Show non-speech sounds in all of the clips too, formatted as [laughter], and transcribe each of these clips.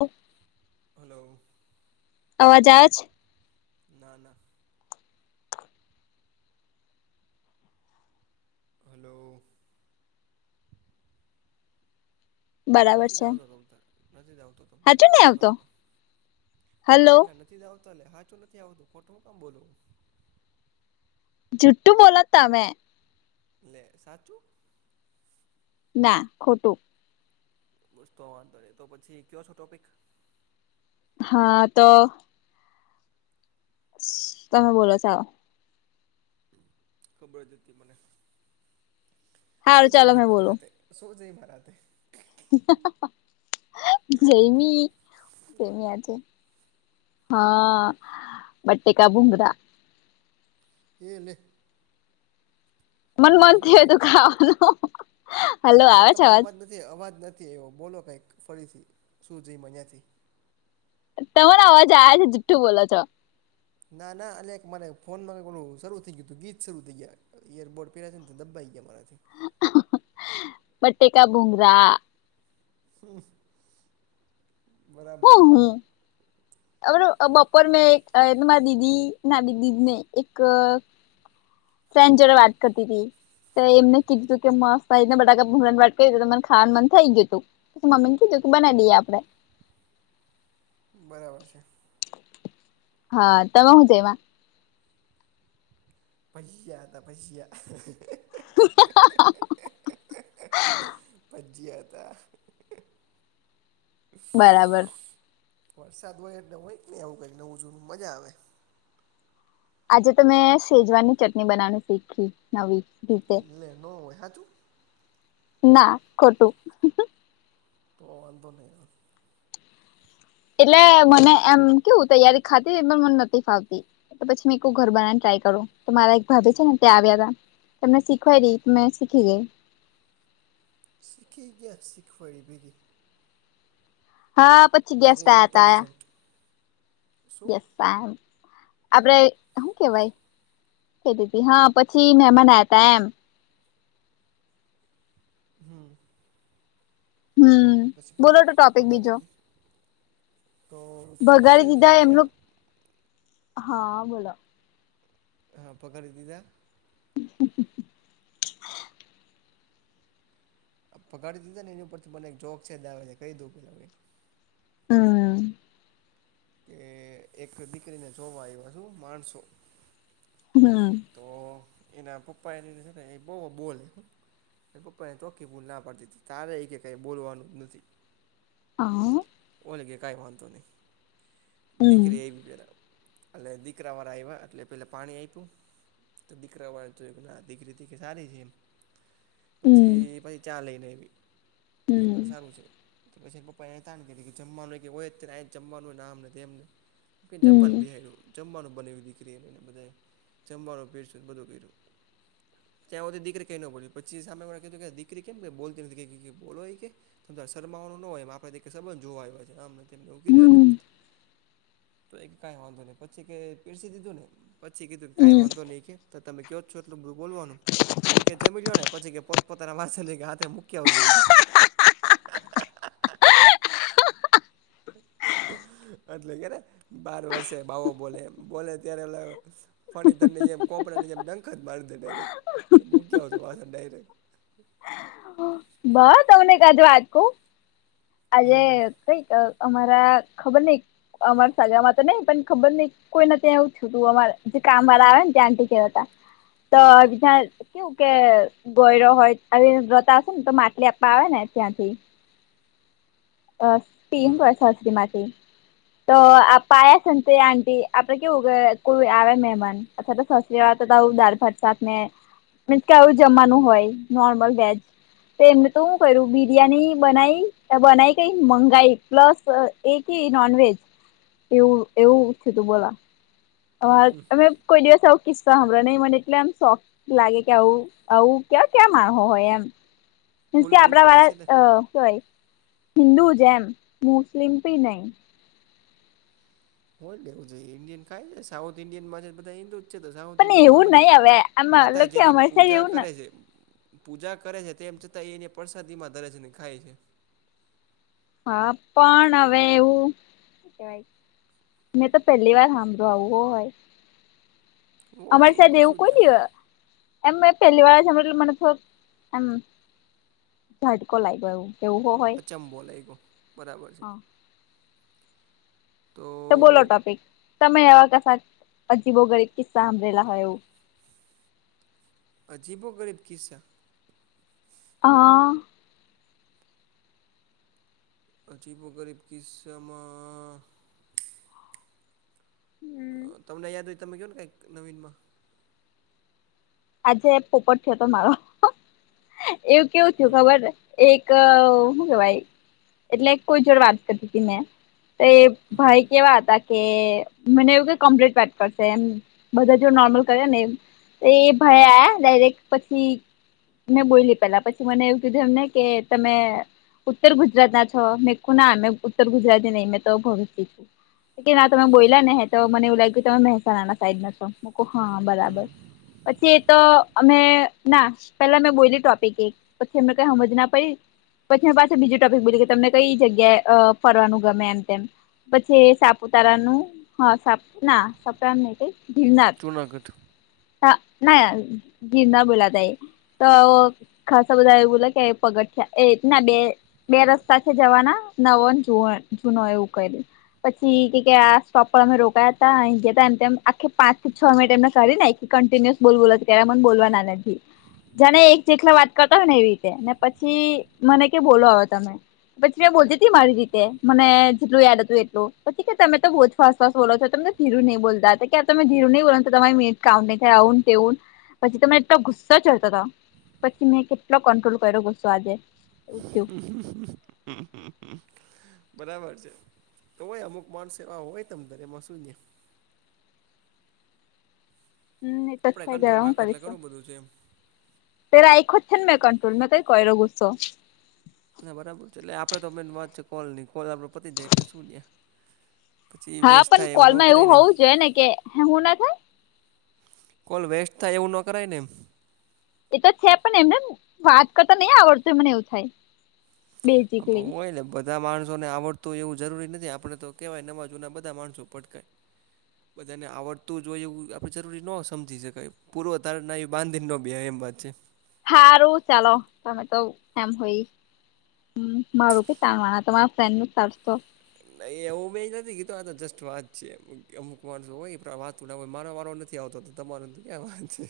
ઓ hello અવાજ આવે છે ના ના હાલો બરાબર છે નથી [unintelligible] હાચું નઈ કરો આવતો હાલો [unintelligible] હાચું નથી આવતું ખોટું હૂ કામ બોલું જુ્ટુ બોલે તમેં લે સાચું ના ખોટું બસ તો વાંધોની તો પછી કયો છે ટોપિક હા તો તમે બોલો ચાલો ખબર હતી મને સારું ચાલો મેં બોલું [unintelligible] જયમી હા બટેકા ભુંંગરા એ લે મને મન હલો થયું તું ખાવાનું હલો ના આવે છે તમારો અવાજ નથી અવાજ નથી આયવો બોલો કાંઈક ફરીથી શું જયમા અહીંયાથી તમારો અવાજ આવે છે જીઠ્ઠું બોલો છો ના ના અને એક મારે ફોનમાં પેલું શરૂ થઈ ગયું અતું ગીત શરૂ થઈ ગયા યર બોર્ડ પેરા છે તો દબ્બાઈ ગયા મારાથી બટેકા ભુંંગરા બરાબર હું છે બપોર મેં એક મારા દીદી ના દદીને એક [unintelligible] જોડે વાત કરતી અતી તો એમને કીધીધું કે મસ્ને બટાકા ભુંગરા ની વાત કરી ત મને ખાવાનુ મન થઈ ગય હતું મમ્મી કીધું બનાવી દઈએ આપડે બરાબર છે હા તમે હું જવા પૈ્યા હતા પૈસ્યા [inaudible] ભજજયા હતા બરાબર વરસાદ હોય એટલે હોય નઈ આવું કઈક નવું જૂનું મજા આવે આજે તો મેં સેજવાનની ચટણી બનાવવાનું શીખી નવી રીતે લે ન હ તું ના કટું તો આવ વાંધ નહી એટલે મને એમ કેવું તૈયારી ખાતી એ પણ મને નથી ફાવતી તો પછી મેં ઘર બનાવાને ટ્રાય કરુ તો મારા એક ભાભી છે ને ત્યાં આવ્યા હતા તમને શીખવાયડી મેં શીખી ગઈ સીખી કે સીખવાડી ભેગી હા પછી ગેસ્ટ વેરી આવ ત આ ઇન્ટેલિજન્ટ શું ય સા આપડે હુ કેવાય ક દી હા પછી મહેમાન આવ હતા એમ હમ્મ હમ્મ પછી પગ પગાડી દી તો ભગાડી સોશિયલ દીધા મીડિયા એમનું હા બોલો હા પકડી દીધા [inaudible] પગાડી દીધા ને એની ઉપરથી મને એક જોક છે જ દ આવે છે કયડું પેલા હમ્મ કે એક દીકરીને જોવા આયવા હો માણસો હ તો એના પપ્પા એને છે ને એ બ બોલ એ પપ્પાને ચોખી ભૂલ ના પાડતી હતી તારે એ કે કંઈ બોલવાનું જ નથી હા હ લગે કા વાંધો નહીં હમ વિખરે એવી પહેરાવો એટલે દીકરા વાળા આવ્યા એટલે પેલા પાણી આપ્યું તો દીકરા વાળ તો કે ના દીકરી દીકરી સારી છે એમ હમ પછી પછી ચા લઈને હમ એ સારું છે પછી પ કે કે જમવાનું કે હોય જ જમવાનું નામ નથી એમને હમ જમવાનું બિહાડ્યું જમવાનું બને દીકરીને એને બધા જમવાનું પેરને બધું કર્યું ત્યાં તો દીકરી કઈ ન બોલ્યું પછી સામે કીધું કે દીકરી કેમ બોલતી નથી બોલોય કે શરમાવવાનું ન હોય આપણા તકે સંબંધ જોવા આવ્યો છે આમ તેમને એવું કીધું ને હમ તો એક કઈ વાંધો નહી પછી કે પીરસી દીધું ને પછી કીધું કે કાઈ હમ વાંધો નહીં કે તમે કહો છો એટલ બોલવાનું તો કે જમી લ ને પછ પો પોતાના વાસની ગાતે મૂકી આવું આવજો હ એટલે કે બાર વર્ષે ભાવો બોલે એ બોલે ત્યારે ફણી તરને જેમ કોપડાને જેમ ડંખ જ મારી દે ડાયરેક્ટ કે મૂક્યા આવ તો વા ડાયરેક્ટ બસ તમને કજ વાત કઉ આજે હમ કઈક અમારા ખબર નહિ અમાર સાગરામાં તો નહિ પણ ખબર નહી કોઈને ત્યાં એવું છતું અમા જે કામ વાળા આવેને ત્યાંતા તો બ કેવું કે ગોયરો હોય આવી વ્રતા હશે ને તો માટલી આપવા આવે ને ત્યાંથી અ સ્પીન હમ કો [unintelligible] માટે તો આ પાયા સંતે આંટી આપડે કેવું કોઈ આવે મહેમાન અથવા તો સાસરીવાળા તો તો આવું દાળ-ભાત, શાકને મીન્સ કે આવું જમવાનું હોય, નોર્મલ વેજ. તો એમને તો હુ કર્યું, બિરિયાની બનાઈ અ બનાઈ તીન મંગાઈ પ્લસ એ કી નોનવેજ, એવું એવું થયું તું બોલો. અ અમે કોઈ દિવસ આવું કિસ્સા હમરા ની મલે એટલે એમ શોક લાગે કે આવું આવું કયાં ક્યાં માણહો હોય એમ. મિન્સ ફૂલ કે ફૂલમાં આપડાવાળા હશે ને અ હુ હોય હિન્દૂ જેમ મુસ્લિમ બી નઈ. ફોલ દેવું જોઈએ, ઈન્ડિયન ખાય સાઉથ ઇન્ડિયનમાં છે ઈ બધા હિન્દૂ છે તો સાઉથ પણ ઈન્ડિયનમાં એવું બધા નહી હવે આમાં માતા મતલબ કે જેની અમારી સાઈડ પૂજા એવું ન કરે છે પૂજા કરે છે તેમ છતાં એ એને પરસાદીમાં ધરે છે ને ખાય છે. હા, પણ અવે એવું શું કેવાય મે તો પહેલીવાર હાભળ્યું આવું હોય. અમારી હોય સાઈડ એમાં એવું શું કોઈ ત્યાં દીવ એમ મે પહેલીવાર [unintelligible] એટલે મને થોડુક એમ ઝાટકો લાગ્યો એવું. એવુ હો હોય. બોલાઈ ગયું બરાબર છે. હા તો તો બોલો ટોપિક, તમે એવા કશાક અજીબો ગરીબ કિસ્સા હાભળેલા હોય એવું. અજીબો ગરીબ કીસ્સા? હન. અજીબો ગરીબ કિસ્સામાં હમ અ તમને યાદ હોય તમે કયોન કાઈક નવીનમાં આજે પોપટ થયો તો મારો એવું કેવું થયું હમ ખબર એક શું કેવાય એટલે કોઈ જોડ વાત કરતી તી મે એ ભાઈ કેવા હતા કે મને એવું કે કમ્પ્લીટ વાત કરશે એમ બધા જોડ નોર્મલ કરેન એમ એ ભાઈ આયા ડાયરેક્ટ પછી મે બોયલી પેલા પછી મને એવું કીધું એમને કે તમે ઉત્તર ગુજરાતના છો? મેકુ ના મે ઉત્તર ગુજરાતી નઈ મે તો ભરૂચથી છુ. એ કે ના તમે બોયલાને હે તો, મને એવું લાયગુ તમે મહેસાણાના સાઈડના છો. મેકૂ હા, બરાબર પછી એ તો અમે નાસ, પેલા મે બોયલી ટોપીક ટિકિટ પછી એમને કઈ હમજ ના પડી પછી મે પાછી બીજું ટોપિક બોલી ગઈ તમને કઈ જગ્યાએ અ ફરવાનું ગમે એમ-તેમ પછી એ સાપુતારાનું હા સાપ ના સાપતારાન નઈ કઈ ગિરનાર જૂનાગઢ હઅ, ના ગિરનાર બોલ્યા તા એ તો ખાસા બધા એવુ બોલા કે પગથીયા એક ના બે બે રસ્તા છે જવાના, નવો ન જુવો જૂનો એવું કર્યુ પછી કે કે આ સ્ટોપ પર અમે રોકાયા તા, અહી ગયાતાન તેમ આખી પાંચ થી છ મિનિટ એમને કાઢી નાઈ થી કન્ટિન્યુઅસ બોલ-બોલ જ કરે મન બોલવા ના નધી, જાને એક જેટલા વાત કરતા હોય ને એવી રીતે, ને પછી મને કે બોલો અવે તમે પછી મે બોલ તી મારી રીતે મને જેટલું યાદ હતું એટલુ, પછી કે તમે તો બોજ ફાસ-ફાસ બોલો છો, તમને ધીરુ નઈ બોલતા તા કે, આ તમે ધીરુ નઈ બોલવાનું કે તમારી મિનિટ કાઉન્ટ નઈ થયા આવુન-તેવુન પછી તો મે એટલો ગુસ્સો ચઢતો તો કી મે કેટલો કન્ટ્રોલ કરયો ગુસ્સો આજે એવુ થયું. [inaudible] બરાબર છે, તો હોય અમુક માણસો એવા હોય તમ તારે એમાં શું છે. હમ, એ તો આપણે છે જ અવે કંટ્રોલ હુ રાખો એટલે કરીશું? ઘણું બધું છે એમ તે રાયખો છે ન મે કંન્ટ્રોલ મેં કઈ કર્યો ગુસ્સો ના, બરાબર છે એટલે આપડે તો મેન વાત છે કોલની કોલ આપડો પતી જાય એટલે શું ન્યા. પછી હા, વેસ્ટ પણ થાય ન કોલમાં કરાય એવું ને એમ હોવું જોઈએ ને કે, હે હું ના થાય. કોલ વેસ્ટ થાય એવું નો કરાય ને એમ એ તો છે પણ એમ ને એમ વાત કરતા નઈ આવડશે મને એવું થાય. હ પ બેઝિકલી હુ હોય ને બધ ધા માણસોને આવડતું‌ હોય એવું જરૂરી નથી, આપણે તો કહેવાય નવા જૂના બધા માણસો પટકાય. બધાને આવડતું જ ઓય એવું આપડે જરૂરી નો સમજી શકાય પૂર્વ તારણાએ બાંધીન નો બે એમ વાત છે. હારું, ચાલો તમે તો એમ હોય હ, મારું ભી કામ આવે તામારા ફ્રેન્ડનું કરશો નઈ એવું મે નથી કીધું આ જસ્ટ વાત છે, અમુક વર્ડ્સ હોય વાતછૈ. થોડા ઓય મારો વારો નથી આવતો તો તમારો તો ક્યાં વાત છે.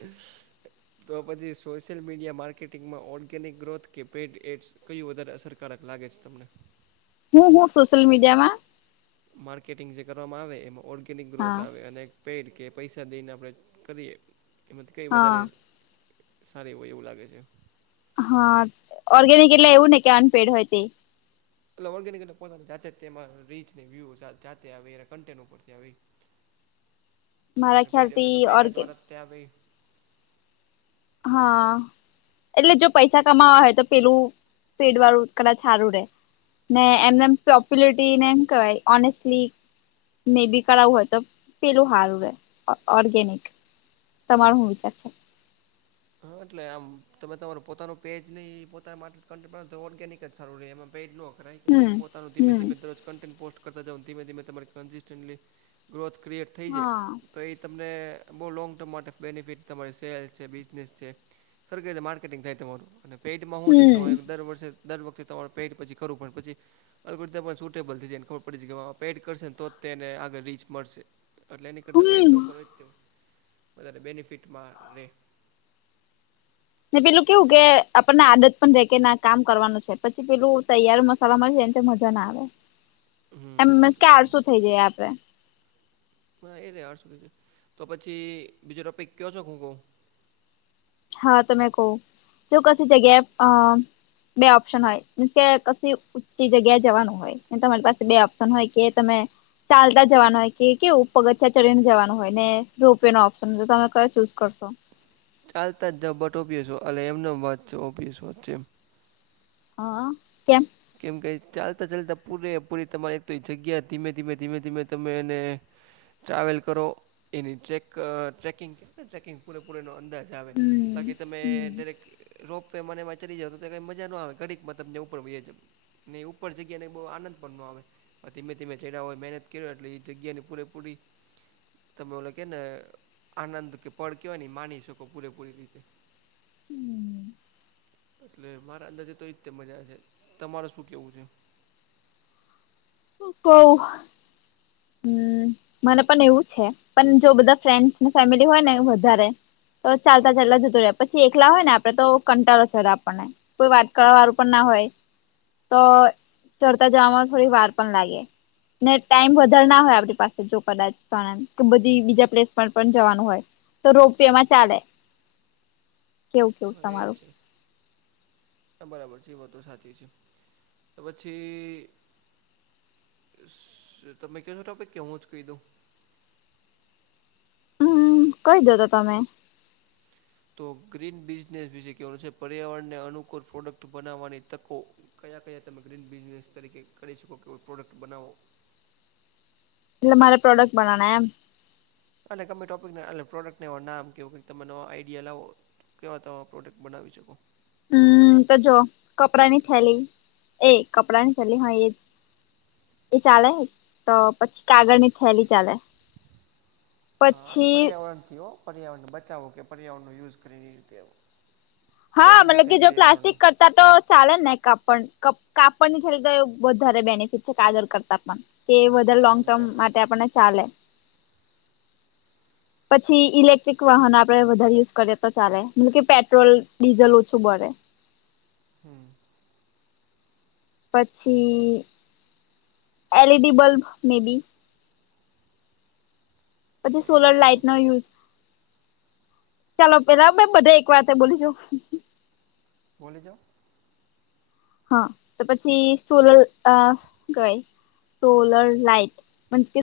હ, તો પછી સોશિયલ મીડિયા માર્કેટિંગમાં ઓર્ગેનિક ગ્રોથ કે પેઇડ એડ્સ. કયું વધારે અસરકારક લાગે છે તમને? હું હું સોશલ મીડિયામાં માર્કેટિંગ જે કરવામાં આવે એમાં ઓર્ગેનિક ગ્રોથ હા આવે અને પેઇડ કે પૈસા દેયને આપણે કરીએ એમાંથી કઈ હા વધારે સારી ઓય એવું લાગે છે. હા, ઓર્ગેનિક એટલે એવું ને કે અનપેઈડ હોય તે એટલે ઓર્ગેનિકને એટલે પોતાની જાતે જ તેમાં રીચ ને વ્યૂસ જા જાતે આવે એના કન્ટેન્ટ ઉપરથી આવે ઈ મારા ખ્યાલથી ઓર્ગેન ત્યાં બેફ હા, એટલે જો પૈસા કમાવા હોય તો પેલું પેઈડ વાળું કદાચ હારું રે ને એમ ને એમ પોપ્યુલરિટી ને હું કેવાય ઓનેસ્ટલી મે બી કરાવું હોય તો પેલું હારું રે ઓ ઓર્ગેનિક તમારો હું વિચાર છે? હ, એટલે આમ તમે તમારું પોતાનું પેજ નઈ પોતા માટે કન પ તો ઓર્ગેનિક જ સારું રેય એમાં પેઈડ નો રાઈ કયા હમ ગીયો, પોતાનું ધીમે હમ ધીમે દરોજ કં પોસ્ટ કરતા જવો ધીમે ધીમે તમારી કન્સિસ્ટન્ટલી ગ્રોથ ક્રિએટ થઈ જાય. હા તો એ તમને બો લોંગ ટર્મ માટે બેનિફિટ તમારી સેલ છે બી નેસ છે સરખે રીતે માર્કેટિંગ થાય તમારું અને પેઇટમાં હું છે હમ તો દર વર્ષે દર વખતે તમારું પેઈટ પછી ખરું પણ પછી અવે કુરતા પર સૂટેબલ થઈ જાય ને ખબર પડી જાય કે પેટ કરશે ને તો જ તેને આગળ રીચ મળશે. એટલે એની કરતાં પેડ હમ ન કરો એજ કેવું વધારે બેનિફિટમાં રે ને પેલું કેવું કે આપણને આદત પણ રે કે ના કામ કરવાનું છે, પછી પેલું તૈયાર મસ સલામ એ મજા ના આવે એમ કે હમ એ છે આરશુ થઈ જયે આપડે. નાઈરે આઠ‌ સુધી છે તો પછી બીજો ટોપિક કીયો છોક હું કઉ હા, તો મે કઉ તો કશે જગ્યાએ અ બે ઓપ્શન હોય મીન્સ કે કસ્સે ઊચ્ચી જગ્યાએ જવાનું હોય. તમારી પાસે બે ઓપ્શન હોય કે તમે ચાલતા જવાનું હોય કે કેવું પગથિયા ચડીને જવાનું હોય ને રોપવેનો ઓપ્શન તમે કયો ચૂઝ કરશો? ચાલતા જ ધબોટોપીશુ અલે એમનો વાત છે ઓપીસો છે એમ હ, કેમ? કેમ કે ચાલતા ચાલતા પૂરે પૂરી તમારે એક તો જગ્યા ધીમે ધીમે ધીમે ધીમે તમે એને ટ્રાવેલ કરો એની ચેક ચેકિંગ કેને ચેકિંગ પૂરેપૂરો એનો અંદાજ જ આવે હમ બાકી તમે ડાયરેક રોપવેમા ને એમા ચરી જાવ તો ત્યા કાઈ મજા નો આવે ઘડીકમાં તમને ઉપર વયા જાય ને ઉપર બોઉ આનંદ પણ નો આવે અ ધીમે ધીમે ચયડા ઓય મહેનત કરો એટલે એ જગ્યાની પૂરેપૂરી તમે ઓલો કે ને આનંદ કે પડ કેવાય માની શકો પૂરેપૂરી રીતે હમ એટલે મારા અંદાજે તો એતે મજા છે તમારે શું કેવું છે કવ હમ મને પણ એવું છે પણ જો બધા ફ્રેન્સને ફેમિલી હોય ને વધારે તો ચાલતા ચાલતા જતોું રહે પછી એકલા હોય ને આપડે તો કંટાળો ચડ આપણને કોઈ વાત કરવા વાળું પણ ના હોય તો ચડતા જવાવામાં થોડી વાર પણ લાગે ને ટાઈમ બ ધરણા હોય આપણી પાસે જો કદાચ બધી બીજા પ્લેસ પર પણ જવાનું હોય તો રોપિયામાં ચાલે કેવું કેવું થ તમારું છે હા બરાબર છે એ વા તો સાચી છે તો પછી તમે ક છો ટોપે કેવું જ કીધું હમ કઈ દો હતો તમે તો ગ્રીન બિઝનેસ વિશે કહેવાનું છે પર્યાવરણને અનુકૂળ પ્રોડક્ટ બનાવવાની તકો કયા કયા તમે ગ્રીન બિઝનેસ તરીકે કરી શકો કે પ્રોડક્ટ બનાવો એટ મારે પ્રોડક્ટ બ એટલે તમે ટોપિક એટલે પ્રોડક્ટને એ નામ કેવું તમે આઈડિયા લાવો તો કેવા તમે પ્રોડક્ટ બનાવી શકો હમ તો જો કપડાંની થેલી એ કપડાં ની થેલી હા એજ એ ચાલે તો પછી કાગળ ની થેલી ચાલે હા એટલે પછી પર્યાવરણથીઓ પર્યાવરણને બચાવો કે પર્યાવરણનો યુઝ કરીને એ રીતે આવો હા મતલબ કે જો પ્લાસ્ટિક તો ચાલે ન કપણ કપ કપડ ની થોડી તો બહુ ધારે બેનિફિટ છે કાજળ કરતા પણ કે વધારે લોંગ હા ટર્મ બરાબર માટે છે આપણને ચાલે પછી ઇલેક્ટ્રિક વાહન આપડે વધારે યુઝ કરીએ તો ચાલે મતલબ કે પેટ્રોલ ડીિઝલ ઓછું બર હમ પછી એલઈડી બલ્બ મે બી પછી તો સોલર એનાથી શું લાઈટ નો થાય યુઝ ચાલો પેલા બધા એક વાત બોલીશું. બોલે જા હા તો પછી સોલલ કવાય સોલર લઇટ